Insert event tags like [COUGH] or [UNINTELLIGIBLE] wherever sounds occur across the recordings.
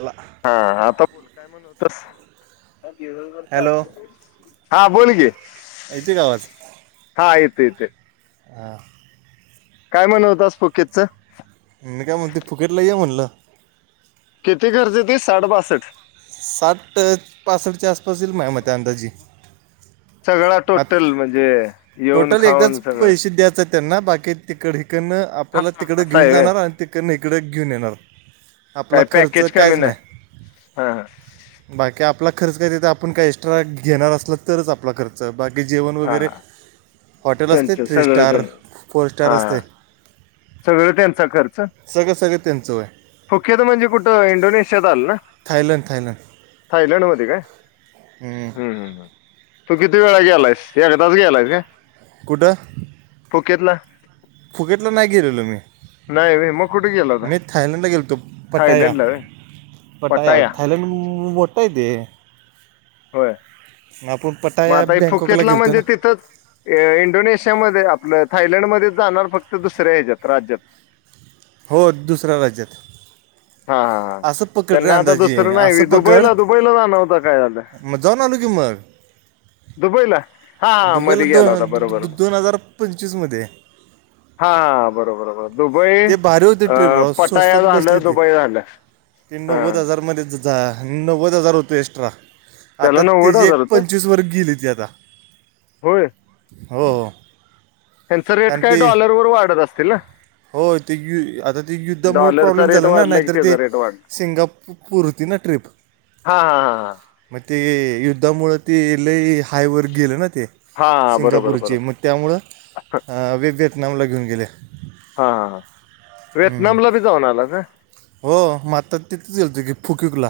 अला हा आता बोल -काय म्हण तर हॅलो हा, बोल घे येतोय का आवाज हा येतोय येतोय अ काय म्हणत होतास फोकेतच मी काय म्हणतोय फुकट लय म्हणलं किती खर्च ते साठ बासष्ट साठ पासष्टच्या, आसपास येईल, माझ्या मते अंदाजी सगळा आत टोटल म्हणजे येऊन टोटल एकदाच खाऊन सगळं पैसे द्यायचं, त्यांना बाकी तिकड हिकडन हा आपल्याला तिकडं असं घेऊन आहे व्हय. जाणार, आणि तिकडन इकडें घेऊन येणार. आपला, काय खर्च पॅकेज कमी कायच नाही. हा, ह बाकी आपला खर्च काय तथ आपण काही एक्स्ट्रा घेणार असला, तरच आपला, खर्च बाकी जेवण वगैरे हॉटेल असते त्यांच थ्री स्टार सगळंण फोर स्टार हा. असते सगळं त्यांचा खर्च सगळं सगळं त्यांचं आहे फुकेट म्हणजे, कुठं इंडोनेशियात आलं ना थायलंड थायलंड मध्ये काय हम् ह, तू, किती वेळा गेलायस, एदाच गेलायस का कुठ फोकेतला फुकेतलं नाही गेलेलो मी, व्हय मग कुठे गेला होता मी, थायलंडला गेलोतो, पटाया थायलंडला व्हय पटाया थयलंड मोटय ते होय [UNINTELLIGIBLE] मग, [UNINTELLIGIBLE] बँकॉकला फुकेतला गेलतो म्हणजे ना तिथंच इंडोनेशियामध्ये, आपलं थायलंडमध्ये, जाणार फक्त दुसऱ्या ह्याच्यात राज्यात हो, दुसऱ्या राज्यात हा, हा, ह असं पकड रे त्यांना आता अंदाजे दुसरं असं नाही पकड दुबईला, दुबईला, जाणार होता काय झालं? मग जाऊन आलो की मग दुबईला हा हा दुबईला मध्ये दा गेला होता बरोबर दोन हा दोन हजार पंचवीसमध्ये. हा बरोबर दुबई, ते भारी होते अ ट्रिप राव पटाया स्वस्तात बसली झाल्या दु ती ते [UNINTELLIGIBLE] हा नव्वद हजारमध्ये ज- जा नव्वद हजार होते, एक्स्ट्रा त्याला आता नव्वद त्याची हजार एक होतं पंचवीस वर गेली ती आता होय. हो हो त्यांचा रेट कारण काय ते डॉलर वर वाढत असतील, ना? हो, ते, य आता ते युद्धामुळे डॉलरचा प्रॉब्लेम रेट झाला ना वाढला की नाहीतर ते, त्याचा रेट वाढला सिंगापपूरतीन ट्रिप हा हा हा हा! मग ते युद्धामुळ ते लइ हायवर गेले ना ते. हा हा बरोबर सिंगापूरची बरोबर मग त्यामुळं व्हिएतनामला घेऊन गेले. हा हा हां व्हएतनामला बी जाऊन आला सा? हो मग आता तिथच गेलतो की फुकीरला.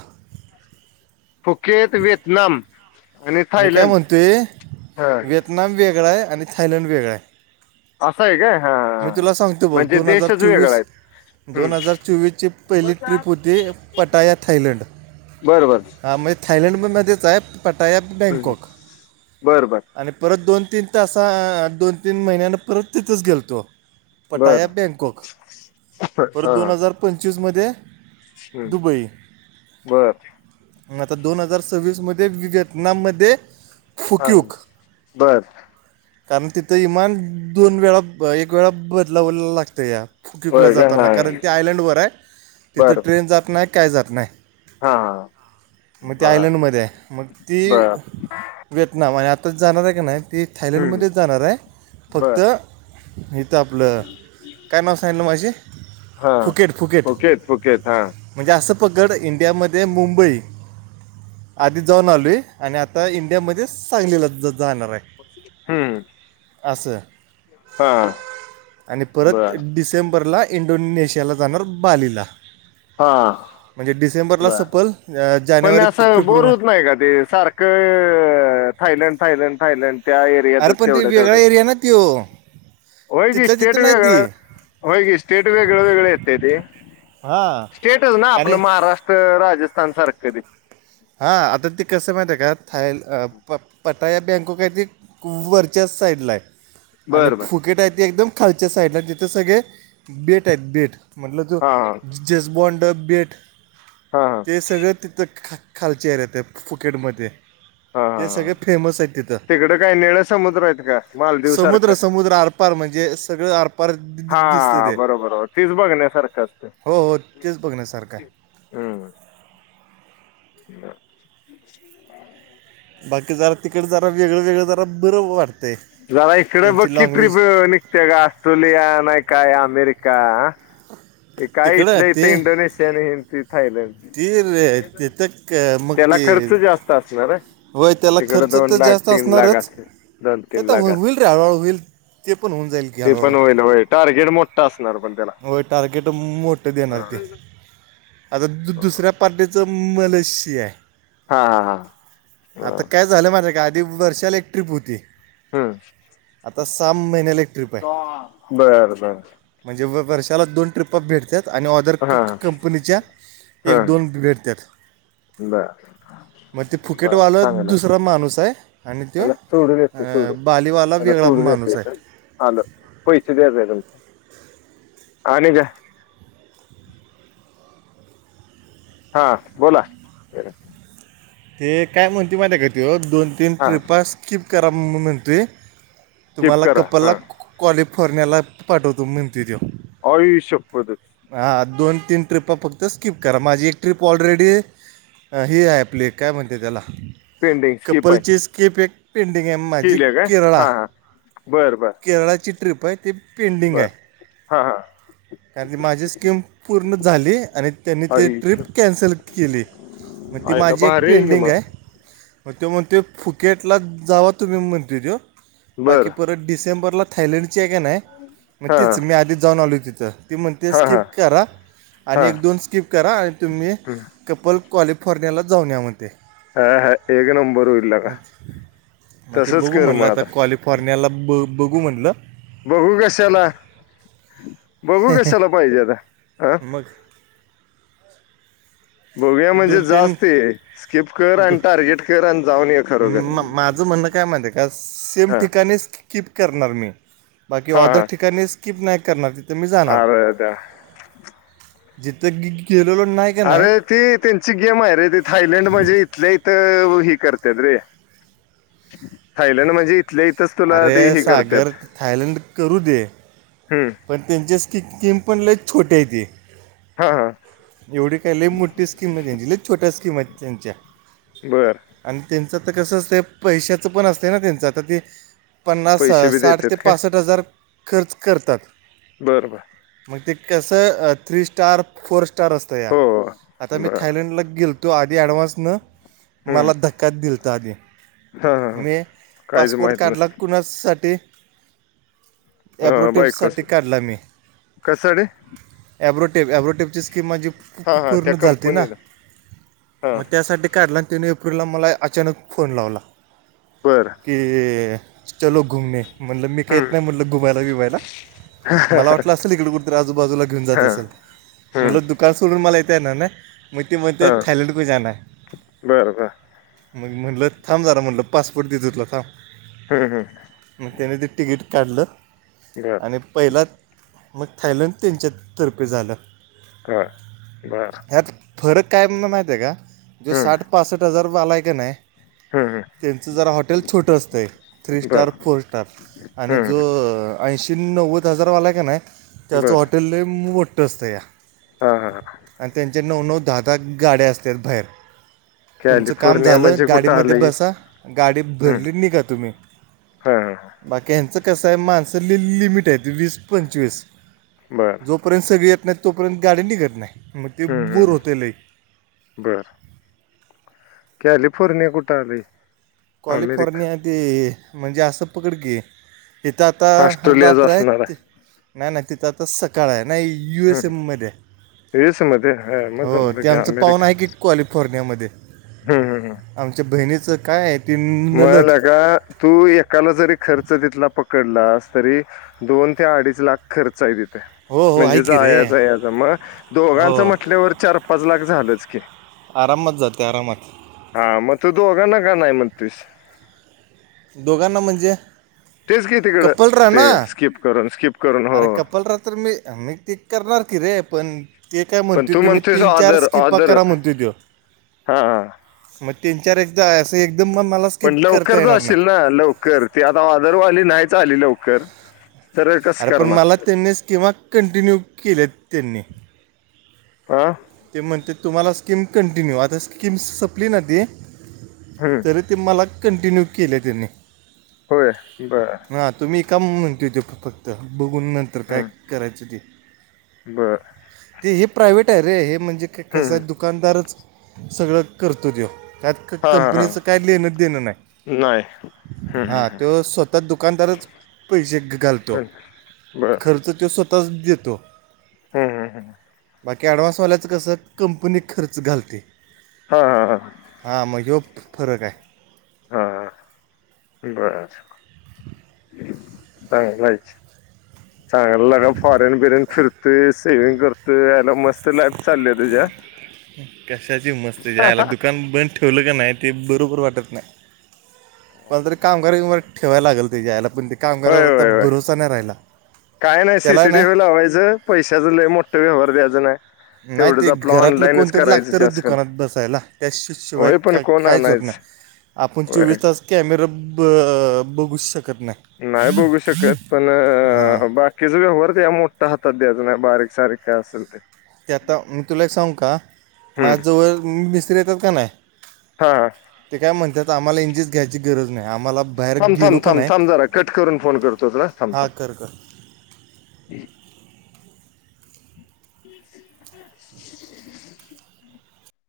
फुकेत, व्हिएतनाम आणि थायलंड. ह ना वेगळा आहे, आणि थयलंड वेगळा आहे. असं आहे काय, मी हा तुला सांगतो बघ म्हणजे, दोन हजार देशच वेगळा चोवीस आहे दोन हजार चोवीसची पहिली ट्रीप होती, पटाया थायलंड बर बर! हा म्हणजे थायलंडमध्येच आहे पटाय हम्म. बँकॉक. बर बर आणि परत दोन तीन तसा दोन तीन महिन्यान परत तिथंच गेलतो बर पटाया बँकॉक परत हा दोन हा. हजार पंचवीस मध्ये हम्म. दुबई! बर मग आता दोन हजार सव्वीस मध्ये व्हिएतनाम मध्ये हा फुकयुग. बर कारण तिथं इमान दोन वेळा एक वेळा बदलाव लागतया. फुकीतला बर का जाताना हा कारण ते आयलंडवर आहे तिथं बर ट्रेन जात नाही काय जात नाही. हा मग ते बर आयलंडमध्ये आहे. मग ती बर व्हिएतनाम आणि आताच जाणार आहे की नाही ती हम्म. थायलंडमध्येच जाणार आहे बर फक्त त आपलं काय नाव सांगितलं मगाशी? हा फुकेेत फुकेेत हा. म्हणजे असं पकड इंडियामध्ये मुंबई आधी जाऊन आलोय आणि आता इंडियामध्ये सांगलीला जाणार आहे. हम असं आणि परत बर डिसेंबरला इंडोनेशियाला जाणार बालीला. हा म्हणजे डिसेंबरला बर सपल पण जानेवारी असं बोर फेब्रुवारी होत नाही का? ते सारखं थायलंड, थायलंड, थायलंड? त्या अरे एरियातच पण ते तेवढ्या वेगळा तेवढ्यात. एरिया ना त्यो होय की तिथल्या स्टेट तिथं नाही वेगळ, ती होय की स्टेट वेगळ वेगळ येतय ते. हां स्टेटच ना आणि आपलं महाराष्ट्र, राजस्थान सारखं ते. हा आता ते कस माहिती का थाईल प पर आता या बँकॉक आहे ते वरच्याच साईडला आहे आणि बर बर फुकेत आहे ते एकदम खालच्या साईडला तिथे सगळे बेट आहेत बेट. म्हटलं त्यो. हां हां जेजबॉड बेट हां हां ते सगळ तिथं ख खालच्या एरियात आहे फुकेटमध्ये. हां ते हां हां सगळे फेमस आहेत तिथं. तिकडं काय निळं समुद्र आहेत का मालदीव समुद्र सारखं समुद्र अर् आरपार म्हणजे सगळे आरपार दि दिसत हां ते. बरोबर बरोबर. तेच बघण्यासारखं असतं हो हो तेच बघण्यासारखं आहे. हम्म. हम्म बाकी जरा तिकडे जरा वेगळं वेगळं जरा बरं वाटतंय. जरा इकडे बघ त्यांची की लँग्वेज ट्रीप निघते का ऑस्ट्रेलिया नाही काय अमेरिका? ते काय तिकडं आहे इथल्या ते इथं इंडोनेशिया नी थायलंड. ती लय तिथ क मग ती. साचणारे. होय त्याला खर्च तर जास्त असणारच असेल दोन ते तीन तर लाख हो असेल होईल रे हळूहळू होईल. ते पण होऊन जाईल की ते पण हळूहळू. होईल होय टार्गेट मोठा असणार पण त्याला. टार्गेट मोठं देणार ते आता दु दुसऱ्या पार्टीचं मलेशिया आहे. हा हा हा आता बर काय झालं माझ्या का आधी वर्षाला एक ट्रिप होती. हम्म आता सहा महिन्याला एक ट्रिप आहे बर बर! म्हणजे वर्षाला दोन ट्रिप भेटत्यात. आणि ऑदर क हा कंपनीच्या हा एक दोन भेटत्यात. बर! मग ते बर फुकेटवालं चांगलं दुसरा माणूस आहे. आणि तो त्याला सोडून येते सोडून बालीवाला वेगळा माणूस आहे. आलो पैसे द्यायचे तुमचं आणि काय? हा बोला? ते काय म्हणते माहिती त्यो का ते दोन तीन हा ट्रिप स्क्रिप करा म्हणतोय. स्किप तुम्हाला करा कपलला हा कॉलिफोर्नियाला पाठवतो म्हणतेत. आई शप्पथच. हा दोन तीन ट्रिप फक्त स्क्रिप करा माझी एक ट्रिप ऑलरेडी. ही आहे अँप आपले एक काय म्हणते त्याला पेंडिंग स्किप आहे कपलची स्केप एक पेंडिंग आहे माझी केरळा. बरं बर! केरळाची ट्रिप आहे ती बर हा हा! कारण ती माझी स्कीम पूर्ण झाली आणि त्यांनी ती आयुष्य ट्रिप कॅन्सल केली. मं ती आयला माझी एक भारी की पेंडिंग मग आहे. ते म्हणत्यो ते फुकेटला जावा तुम्ही म्हणत्यो त्यो. बर बाकी परत डिसेंबरला थायलंडची आहे का नाही, मग हा तीच मी आधी जाऊन आलोय तिथं. ती म्हणते हा स्कीप हा करा आणि हा एक दोन स्कीप करा आणि तुम्ही हम्म. कपल कॅलिफोर्नियालाच जाऊन म्हणते. हा हा एक नंबर होईल लगा ते तसंच बघु कर म्हणलं मग आता कॉली फोर्नियाला बघू म्हणलं. बघू कशाला, बघू कशाला पाहिजे आता हं. मग बघूया ते म्हणजे दोन तीन जाच ते. स्किप कर आणि दो टार्गेट कर आणि जाऊन ये खरोखर. माझ म्हणणं काय माहितेय का सेम हा ठिकाणीच स्कीप करणार मी, बाकी हा ऑदर हा ठिकाणी स्कीप नाही करणार. तं मी जाणार, अरे दा जिथ गेलेलो नाही का नाही ते त्यांची गेम आहे रे, ते थायलंड म्हणजे इथल्या इथं हे कर तात रे थायलंड म्हणजे इथल्या इथंच तुला अरे ते हे करतात सागर, थायलंड करू दे. हम्म पण त्यांच्या स्कीम पण लई छोट्यायते. हा हा एवढी काय लई मोठी स्कीम नाही त्यांची. लई छोट्या स्कीम आहेत त्यांच्या. बरं. अन त्यांचं तर कसं असतंय, पैशाचं पण असतंय ना त्यांच आता ते पन्नास, पैसे बी साठ ते देतात का पासष्ट हजार खर्च करतात. बरब मग ते कसं थ्री स्टार, फोर स्टार असं तया हो आता मी बर थायलंडला गेलतो आधी ऍडव्हान्स नं, हम्म मला ध क्का दिलता आधी. हा हा हा मी काहीच पासपोर्ट माहित काढला नसतं कुणासाठी अं, बायकोच एब्रोट्यब्साठी काढला मी. कसाडे ॲब्रोटेप, ॲब्रोटेपची स्कीम माझी पू हा पू हा त्या पूर्ण झालती ना कंपनीला हा म त्यासाठी काढला अन तीन एप्रिलला मला अचानक फोन लावला. बरं कि चलो घुमणे, म्हणलं मी काहि येत हम्म नाही म्हटलं घुमायला बिबायला. मला वाटलं असेल ईकडे कुठतरी आजू बाजूला घेऊन जात हा असेल. हम्म म्हणलं दुकान सोडून मला येता येणार नाहि, ना म ते हा म्हणतात थायलंडको जाणा है. बरं बर मग म्हणलं थांब जरा म्हणलं पासपोर्ट देतोय तुला थांब. हम् हम मग त्याने ते तिकीट काढलं, आणि पहिलात मग थायलंड त्यांच्यातर्फे झालं. काय बरं ह्यात फरक काय माहिती ये का? जो हम्म साठ पासष्ट हजार रु वालाय का नाही हम्म त्यांचं जरा हॉटेल छोटं असतंय, थ्री बर स्टार, फोर स्टार आणि जो हम्म ऐंशी नव्वद हजारवालाय का नाही, त्याचं बर हॉटेल लय मोठ्ठ असतंया. हा हा अन त्यांच्या नऊ, नऊ, दहा, दहा गाड्या असत्यात भायेर. तुमचं काम कॅलिफोर्निया झालं, म्हणजे कुठं गाडीमध्ये आलंय बसा, गाडी भरली अन निघा तुम्ही. हं हं हं. बाकी ह्यांचं कसं हाये माणसं लिमिट हाये वीस पंचवीस. बरं. जोपर्यंत सगळी येत नाहीत तोपर्यंत गाडी निघत नाही म ते हम्म बूर हम्म होते लई. बर. कॅलिफोर्निया कुठं आलं हे? कॉलिफोर्निया ते म्हणजे असं पकड की तिथं आता ऑस्ट्रेलियाच रात्र असणार आहेत आहे नाही नाही तिथं आता सकाळ आहे नाही यू एस हम्म एम मध्ये आहे. यूएस मध्ये हा, मग हो जमलं ते की आमच पाहून अमेरिका आहे की कॉलिफोर्नियामध्ये. हम्म आमच्या बहिणीचं काय आहे ती म नलद लका तू एकाला जरी खर्च तिथला पकडलास तरी दोन ते अडीच लाख खर्च आहे ति त हो हो आहे म्हणजे की रे जायचा याचा म हो दोघांचं म्हटल्यावर चार पाच लाख झालंच की. आरामात जाते आरामात. हा म तू दोघांना का नाही म्हणतोयस? दोघांना म्हणजे? तेच की तिकडं कपलरा ते ना स्किप करून, स्किप करून हो. अरे हो. कपलरा तर मी मी ते करणार की रे पण ते काय पण म्हणते तू तुम्ही म्हणतोयस तीन चार ऑदर, स्किपा ऑदर करा हां, म्हणते त्यो. हां. मग तीन चार एकदा असं एकदम म मला स्किप पण करता लवकरच येणार जाशील ना नाही लवकर ती आता ऑदर वाली नाहीच आली लवकर. सरळ कसं अरे पण करणार? मला त्यांनी स्कीमा कंटिन्यू केल्यात त्यांनी. आ. ते म्हणतेत तुम्हाला स्कीम कंटिन्यू आता स्कीम संपली ना ती हम्. तरी ते मला कंटिन्यू केल्या त्यांनी. होय बरं. हा तुम्ही काम म्हणतोय तो फक्त बघून नंतर काय करायचं ते. बर. ते हे प्रायव्हेट आहे रे हे म्हणजे क हं, कसाय हं. दुकानदारच सगळं करतो त्यो. त्यात क हां, हां, हां. कंपनीचं काय लेहिणंच देणं नाही. नाही. हम्म, हा हम्म, हम्म. तो स्वतः दुकानदारच पैशे घालतो. कोण? बर खर्च तो स्वतःच देतो. हम् हम हम. बाकी अँडव्हान्सवाल्याच कसं कंपनी खर्च घालते. हा हा हा हा म ह्यो फ फरक आहे. हा बर. चांगलायच. चांगल लगा फॉरेन बिरेन फिरतय सेविंग करत याला मस्त त लाईफ चालल्या तुझी आ. कशाची मस्त [UNINTELLIGIBLE] ठेवलं का नाही ते बरोबर वाटत नाही. कोणाला तरी कामगार बिमगार ठेवायला लागेल तेजा आयला पण ते होय कामगारावर आता होय होय भरोसा नाही राहिला काय नाय सी त्याला सी ना टी व्ही लावायचं पैशाच लै मोठं व्यवहार द्याचं नाही. नाही तेवढंच ते आपलं घरातलं ऑनलाईनच कोणतरी करायचं लागतं र जास्त दुकानात बसायला त्याशि-शिवाय होय पण काय कोण कायच होत नाय, आणायचं आपण होय चोवीस तास कॅमेर ब बघू शकत नाही. नाय बघू शकत, पण हां बा तेज व्यवहार त्याला मोठा हातात द्याच नाय, बारीक सारीक काय असल ते. ते आता मी तुला एक सांगू का? हम्म माझ्याजवळ म मिस्त्री येतात कनाय. हा. ते काय म्हणतात आम्हाला इंजीच घ्यायची गरज नाही, आम्हाला बाहेर थांब गेलो थांब का थांब, नाही थांब जरा कट करून फोन करतो तुला. थांब हा, थांब कर कर. [UNINTELLIGIBLE]